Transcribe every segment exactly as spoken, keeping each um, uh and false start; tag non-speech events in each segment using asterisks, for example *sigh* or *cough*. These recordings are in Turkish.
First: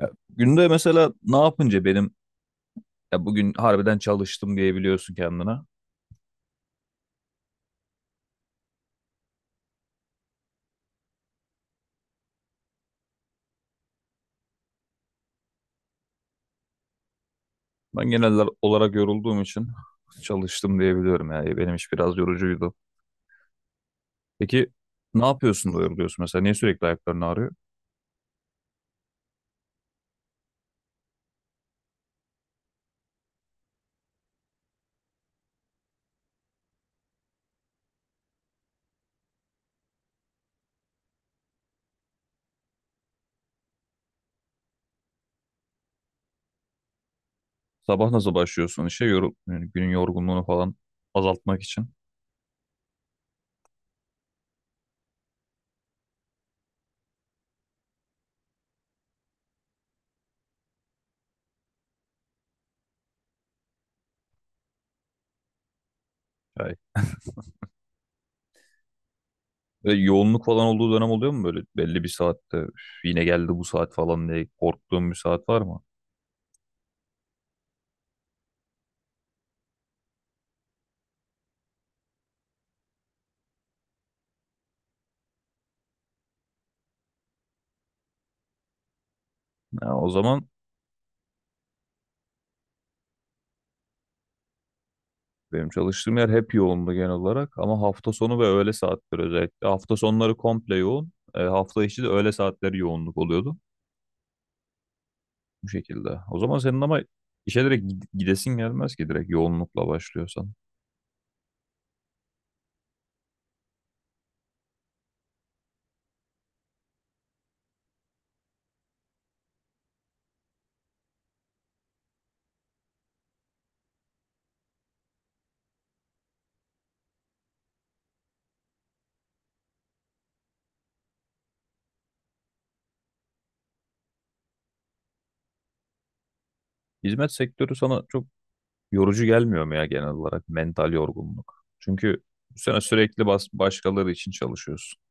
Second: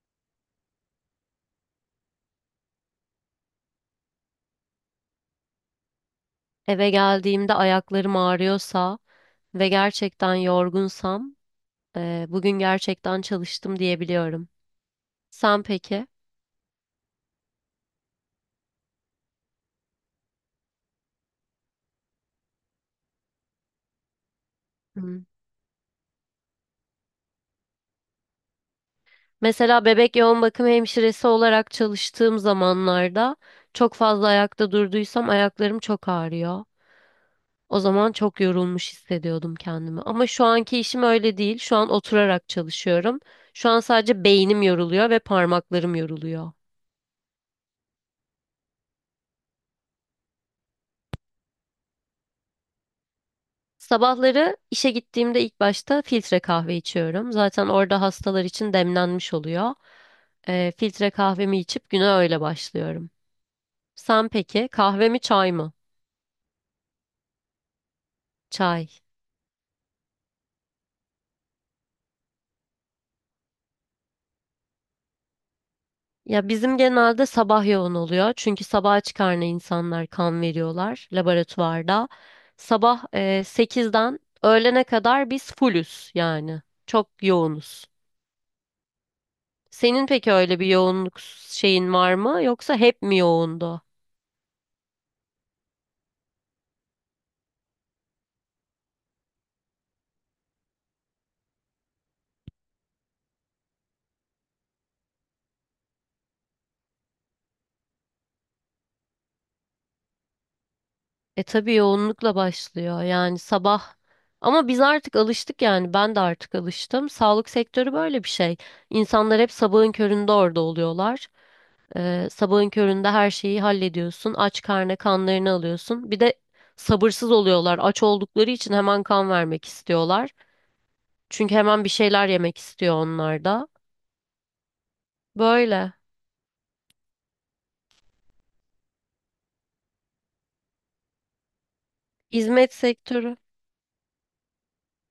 Ya, günde mesela ne yapınca benim ya bugün harbiden çalıştım diyebiliyorsun kendine. Eve geldiğimde ayaklarım ağrıyorsa ve gerçekten yorgunsam, eee, bugün gerçekten çalıştım diyebiliyorum. Sen peki? Ben genel olarak yorulduğum için *laughs* çalıştım diyebiliyorum ya. Benim iş biraz yorucuydu. Peki Hmm. ne yapıyorsun da yoruluyorsun mesela? Niye sürekli ayakların ağrıyor? Mesela bebek yoğun bakım hemşiresi olarak çalıştığım zamanlarda çok fazla ayakta durduysam ayaklarım çok ağrıyor. O zaman çok yorulmuş hissediyordum kendimi. Ama şu anki işim öyle değil. Şu an oturarak çalışıyorum. Şu an sadece beynim yoruluyor ve parmaklarım yoruluyor. Sabah nasıl başlıyorsun işe? Yorul yani günün yorgunluğunu falan azaltmak için. Sabahları işe gittiğimde ilk başta filtre kahve içiyorum. Zaten orada hastalar için demlenmiş oluyor. Ee, filtre kahvemi içip güne öyle başlıyorum. Sen peki kahve mi çay mı? Yani Çay. ve yoğunluk falan olduğu dönem oluyor mu böyle belli bir saatte "Üf, yine geldi bu saat falan diye korktuğum bir saat var mı? Ya bizim genelde sabah yoğun oluyor. Çünkü sabaha çıkarına insanlar kan veriyorlar laboratuvarda. Sabah e, sekizden öğlene kadar biz fullüz yani. Çok yoğunuz. Ya Senin o peki zaman öyle bir yoğunluk şeyin var mı yoksa hep mi yoğundu? benim çalıştığım yer hep yoğundu genel olarak ama hafta sonu ve öğle saatleri özellikle. Hafta sonları komple yoğun. E, hafta içi de öğle saatleri yoğunluk oluyordu bu şekilde. O zaman senin ama işe direkt gid- gidesin gelmez ki direkt yoğunlukla başlıyorsan. E tabii yoğunlukla başlıyor yani sabah ama biz artık alıştık yani ben de artık alıştım. Sağlık sektörü böyle bir şey. İnsanlar hep sabahın köründe orada oluyorlar. Ee, sabahın köründe her şeyi hallediyorsun. Aç karnına kanlarını alıyorsun. Bir de sabırsız oluyorlar. Aç oldukları için hemen kan vermek istiyorlar. Çünkü hemen bir şeyler yemek istiyor onlar da. Böyle. Hizmet sektörü sana çok yorucu gelmiyor mu ya genel olarak mental yorgunluk? Çünkü bu Hizmet sene sürekli sektörü. bas başkaları için çalışıyorsun.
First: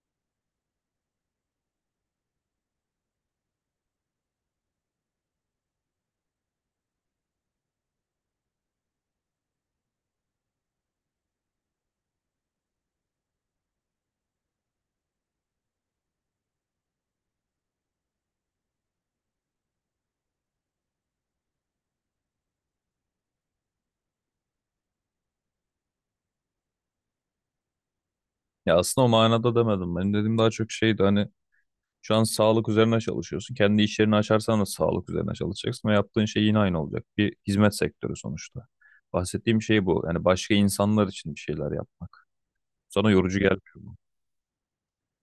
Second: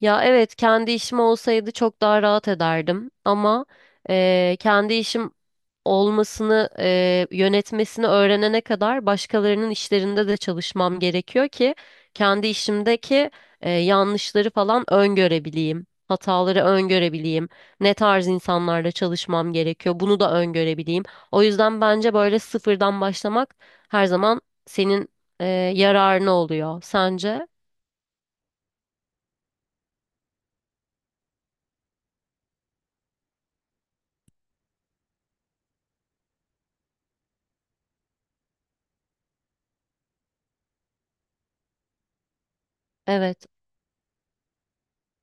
Ya evet, kendi işim olsaydı çok daha rahat ederdim ama eee, kendi işim olmasını, e, yönetmesini öğrenene kadar başkalarının işlerinde de çalışmam gerekiyor ki kendi işimdeki e, yanlışları falan öngörebileyim. Hataları öngörebileyim. Ne tarz insanlarla çalışmam gerekiyor. Bunu da öngörebileyim. O yüzden bence böyle sıfırdan başlamak her zaman senin e, yararına oluyor. Sence? Ya aslında o manada demedim. Benim dediğim daha çok şeydi hani şu an sağlık üzerine çalışıyorsun. Kendi iş yerini açarsan da sağlık üzerine çalışacaksın ve yaptığın şey yine aynı olacak. Bir hizmet sektörü sonuçta. Bahsettiğim şey bu. Yani başka insanlar için bir şeyler yapmak. Sana yorucu Evet. gelmiyor bu.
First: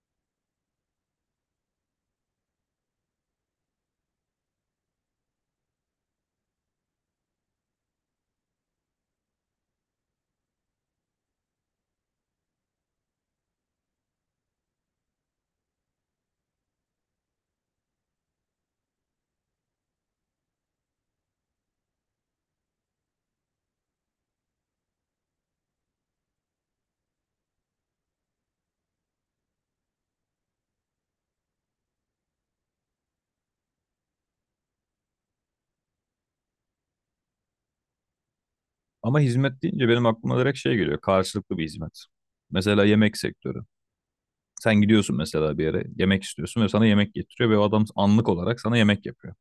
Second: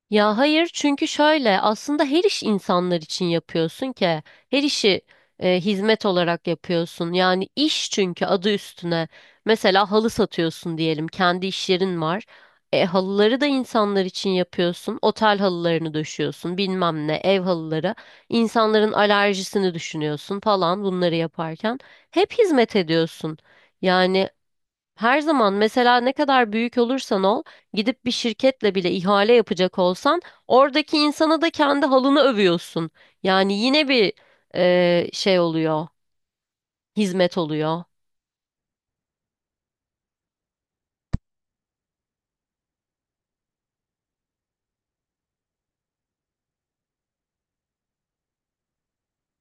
Ya hayır, çünkü şöyle, aslında her iş insanlar için yapıyorsun ki her işi e, hizmet olarak yapıyorsun. Yani iş, çünkü adı üstüne. Mesela halı satıyorsun diyelim, kendi iş yerin var, e, halıları da insanlar için yapıyorsun, otel halılarını döşüyorsun, bilmem ne, ev halıları, insanların alerjisini düşünüyorsun falan. Bunları yaparken hep hizmet ediyorsun yani. Her zaman, mesela ne kadar büyük olursan ol, gidip bir şirketle bile ihale yapacak olsan, oradaki insana da kendi halını övüyorsun. Yani yine bir e, şey oluyor, hizmet oluyor. Ama hizmet deyince benim aklıma direkt şey geliyor. Karşılıklı bir hizmet. Mesela yemek sektörü. Sen gidiyorsun mesela bir yere yemek istiyorsun ve sana yemek getiriyor ve o adam anlık olarak sana yemek yapıyor.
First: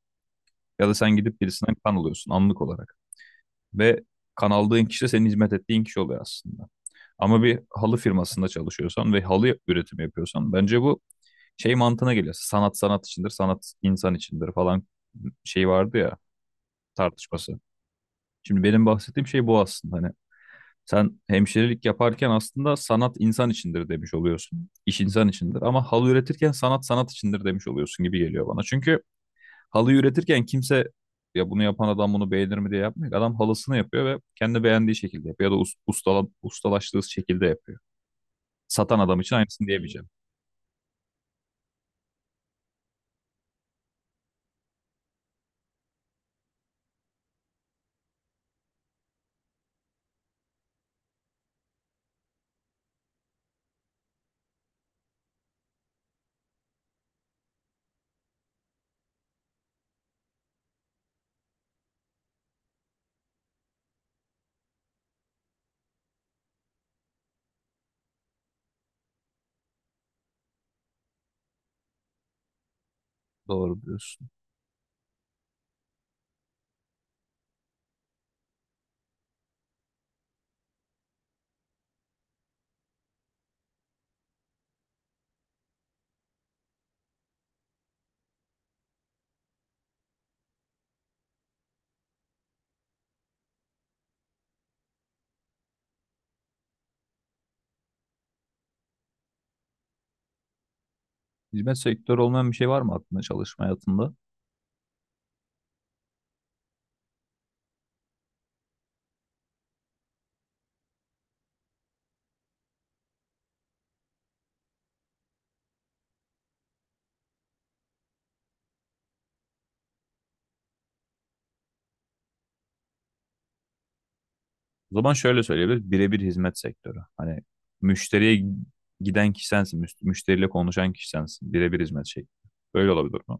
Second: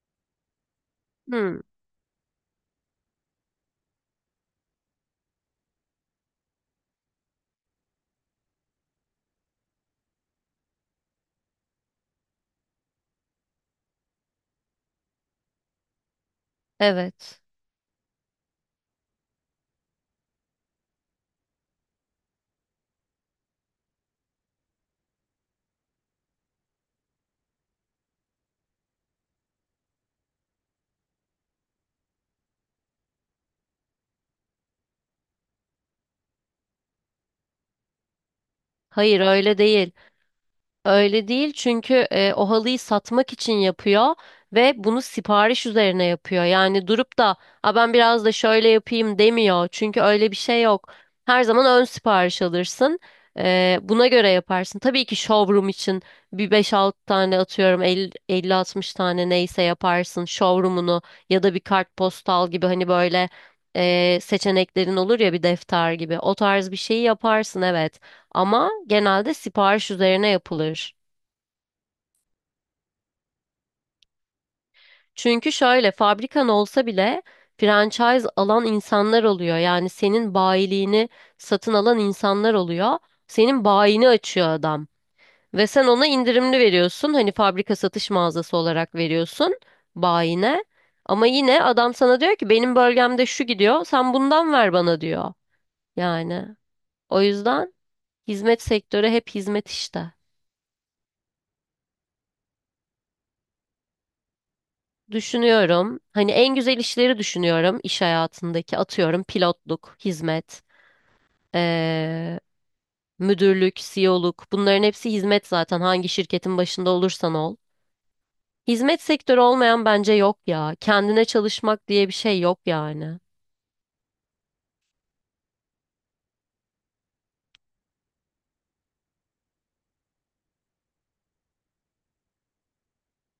Ya da sen gidip Hmm, birisinden kan alıyorsun anlık olarak. Ve kanaldığın kişi de senin hizmet ettiğin kişi oluyor aslında. Ama bir halı firmasında çalışıyorsan ve halı üretimi yapıyorsan bence bu şey mantığına geliyor. Sanat sanat içindir, sanat insan içindir falan şey vardı ya evet. tartışması. Şimdi benim bahsettiğim şey bu aslında. Hani sen hemşirelik yaparken aslında sanat insan içindir demiş oluyorsun. İş insan içindir ama halı üretirken sanat sanat içindir demiş oluyorsun gibi geliyor bana. Çünkü halıyı üretirken kimse ya bunu yapan adam bunu beğenir mi diye yapmıyor. Adam halısını yapıyor ve kendi beğendiği şekilde yapıyor ya da us- ustala, ustalaştığı şekilde yapıyor. Satan adam Hayır, için öyle aynısını değil. diyemeyeceğim. Öyle değil, çünkü e, o halıyı satmak için yapıyor ve bunu sipariş üzerine yapıyor. Yani durup da "A, ben biraz da şöyle yapayım" demiyor. Çünkü öyle bir şey yok. Her zaman ön sipariş alırsın. E, buna göre yaparsın. Tabii ki showroom için bir beş altı tane, atıyorum elli altmış tane, neyse yaparsın showroom'unu, ya da bir kartpostal gibi, hani böyle e, seçeneklerin olur ya, bir defter gibi. O tarz bir şeyi yaparsın, evet. Ama genelde sipariş üzerine yapılır. Doğru diyorsun. Çünkü şöyle, fabrikan olsa bile franchise alan insanlar oluyor. Yani senin bayiliğini satın alan insanlar oluyor. Senin bayini açıyor adam. Ve sen ona indirimli veriyorsun. Hani fabrika satış mağazası olarak veriyorsun bayine. Ama yine adam sana diyor ki benim bölgemde şu gidiyor. Sen bundan ver bana diyor. Yani o yüzden hizmet sektörü hep hizmet işte. Hizmet sektörü olmayan bir şey var mı aklında çalışma hayatında? Düşünüyorum. Hani en güzel işleri düşünüyorum iş hayatındaki. Atıyorum pilotluk, hizmet, eee, müdürlük, C E O'luk. Bunların hepsi hizmet zaten, hangi şirketin başında olursan ol. Hizmet sektörü olmayan bence yok ya. Kendine çalışmak diye bir şey yok yani. O zaman şöyle söyleyebiliriz. Birebir hizmet sektörü. Hani müşteriye giden kişi sensin. müş- Müşteriyle konuşan kişi sensin. Birebir hizmet şekli. Böyle olabilir mi?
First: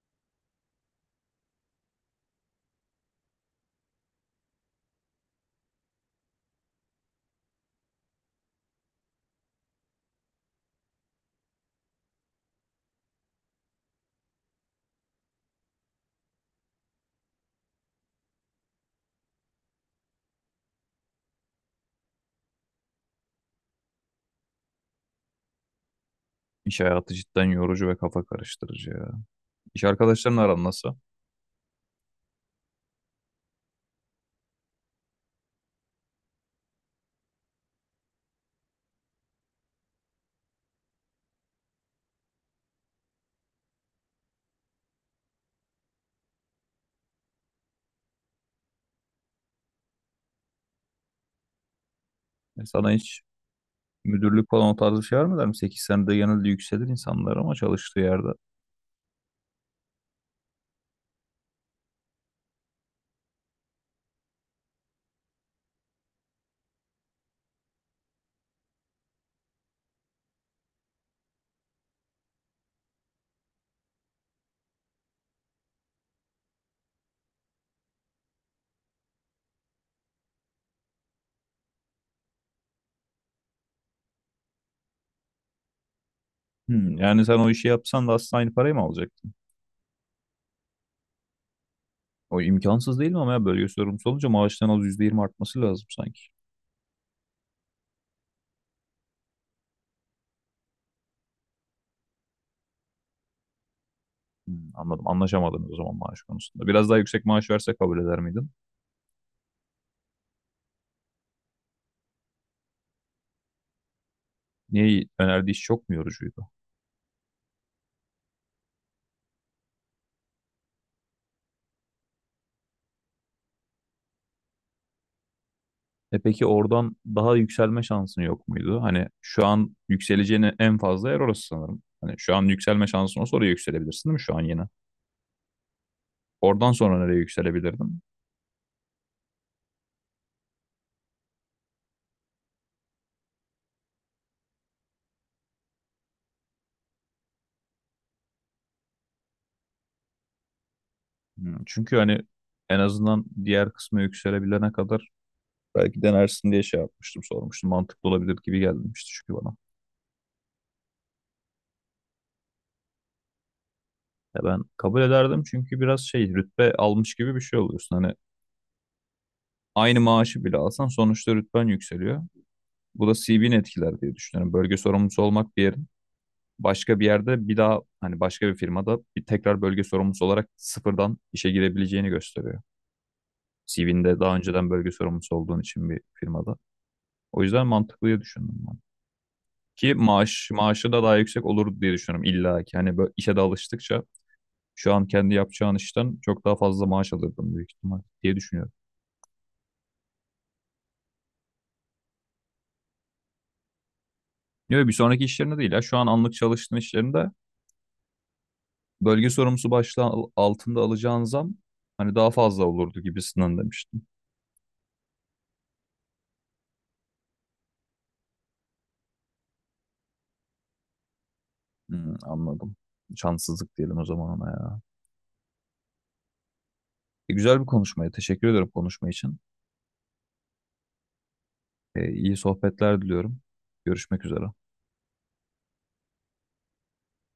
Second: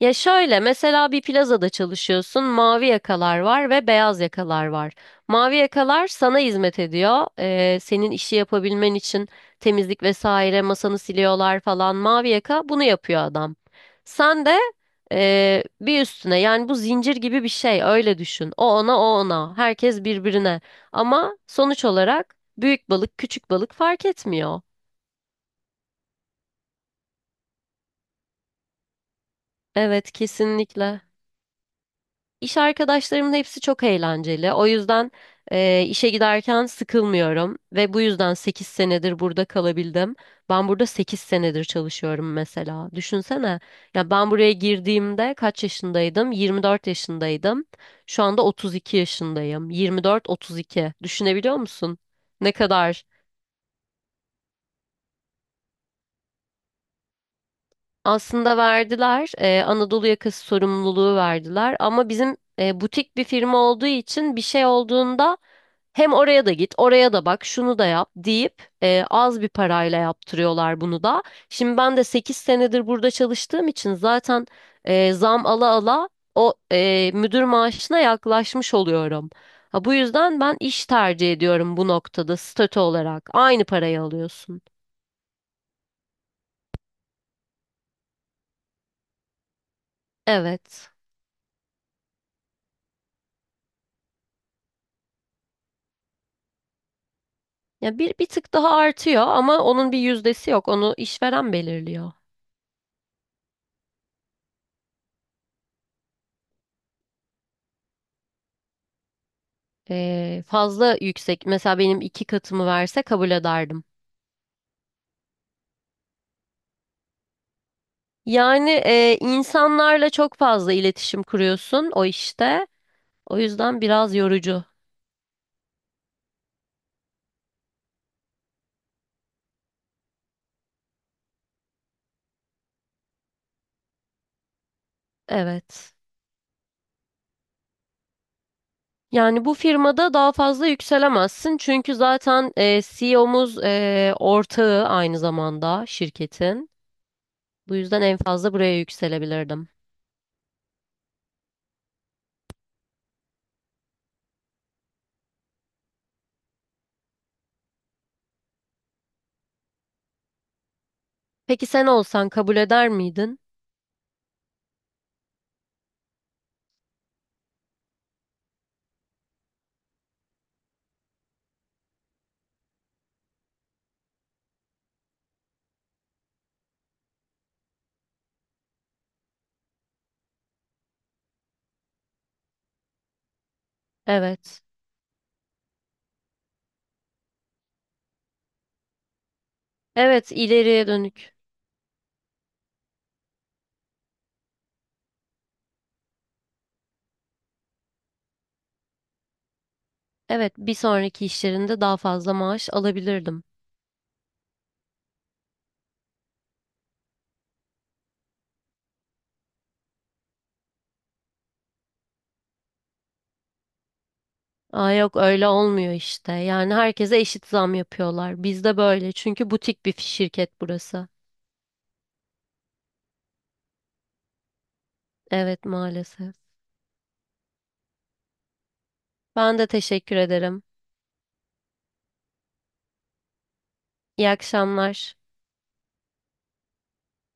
Ya şöyle, mesela bir plazada çalışıyorsun, mavi yakalar var ve beyaz yakalar var. Mavi yakalar sana hizmet ediyor. Ee, senin işi yapabilmen için temizlik vesaire, masanı siliyorlar falan. Mavi yaka bunu yapıyor adam. Sen de ee, bir üstüne, yani bu zincir gibi bir şey, öyle düşün. O ona, o ona, herkes birbirine, ama sonuç olarak büyük balık küçük balık fark etmiyor. İş hayatı cidden yorucu ve kafa karıştırıcı ya. İş Evet, arkadaşlarınla aran nasıl? kesinlikle. İş arkadaşlarımın hepsi çok eğlenceli. O yüzden eee, işe giderken sıkılmıyorum ve bu yüzden sekiz senedir burada kalabildim. Ben burada sekiz senedir çalışıyorum mesela. Düşünsene. Ya ben buraya girdiğimde kaç yaşındaydım? Yirmi dört yaşındaydım. Şu anda otuz iki yaşındayım. Yirmi dört, otuz iki. Düşünebiliyor musun? Ne E, Sana kadar? hiç müdürlük falan o tarz bir şey var der mi? Sekiz senede genelde yükselir insanlar ama çalıştığı yerde. Aslında verdiler, eee, Anadolu yakası sorumluluğu verdiler, ama bizim eee, butik bir firma olduğu için bir şey olduğunda hem oraya da git, oraya da bak, şunu da yap deyip e, az bir parayla yaptırıyorlar bunu da. Şimdi ben de sekiz senedir burada çalıştığım için zaten e, zam ala ala o e, müdür maaşına yaklaşmış oluyorum. Ha, bu yüzden ben iş tercih ediyorum bu noktada, statü olarak. Aynı parayı alıyorsun. Hmm, yani sen o işi yapsan da aslında aynı parayı mı alacaktın? Evet. O imkansız değil mi ama ya bölge sorumlusu olunca maaştan az yüzde yirmi artması lazım sanki. Ya bir bir tık daha artıyor ama onun bir yüzdesi yok. Onu işveren belirliyor. Hmm, anladım. Anlaşamadınız o zaman maaş konusunda. Biraz daha yüksek maaş verse kabul eder miydin? E, fazla yüksek. Mesela benim iki katımı verse kabul ederdim. Niye önerdiği iş çok mu yorucuydu? Yani e, insanlarla çok fazla iletişim kuruyorsun o işte. O yüzden biraz yorucu. E peki oradan daha yükselme şansın yok muydu? Hani şu an yükseleceğin en fazla yer orası sanırım. Hani şu an yükselme şansın olsa oraya yükselebilirsin değil mi şu an yine? Evet. Oradan sonra nereye yükselebilirdin? Yani bu firmada daha fazla yükselemezsin, çünkü zaten e, C E O'muz e, O'muz e, ortağı aynı zamanda şirketin. Bu yüzden en fazla buraya yükselebilirdim. Hmm, çünkü hani en azından diğer kısmı yükselebilene kadar belki denersin diye şey yapmıştım, sormuştum. Mantıklı olabilir gibi gelmişti çünkü bana. Peki sen olsan kabul eder miydin? Ya ben kabul ederdim çünkü biraz şey rütbe almış gibi bir şey oluyorsun. Hani aynı maaşı bile alsan sonuçta rütben yükseliyor. Bu da C V'ni etkiler diye düşünüyorum. Bölge sorumlusu olmak bir yerin. Başka bir yerde bir daha hani başka bir firmada bir tekrar bölge sorumlusu olarak sıfırdan işe girebileceğini gösteriyor. C V'nde daha Evet. önceden bölge sorumlusu olduğun için bir firmada. O yüzden mantıklı diye düşündüm. Ki Evet, maaş ileriye maaşı da daha dönük. yüksek olur diye düşünüyorum illa ki. Hani böyle işe de alıştıkça şu an kendi yapacağın işten çok daha fazla maaş alırdım büyük ihtimal diye düşünüyorum. Evet, bir sonraki işlerinde daha fazla maaş alabilirdim. Yok bir sonraki işlerinde değil ya. Şu an anlık çalıştığın işlerinde bölge sorumlusu başlığı al- altında alacağın zam hani daha fazla olurdu gibisinden demiştim. Aa, yok, öyle olmuyor işte. Yani herkese eşit zam yapıyorlar. Bizde böyle. Çünkü butik bir şirket burası. Hmm, anladım. Şanssızlık diyelim o zaman ona ya. Evet, maalesef. E, güzel bir konuşmaydı. Teşekkür ederim konuşma için. Ben de teşekkür ederim. E, iyi sohbetler diliyorum. Görüşmek İyi üzere. akşamlar.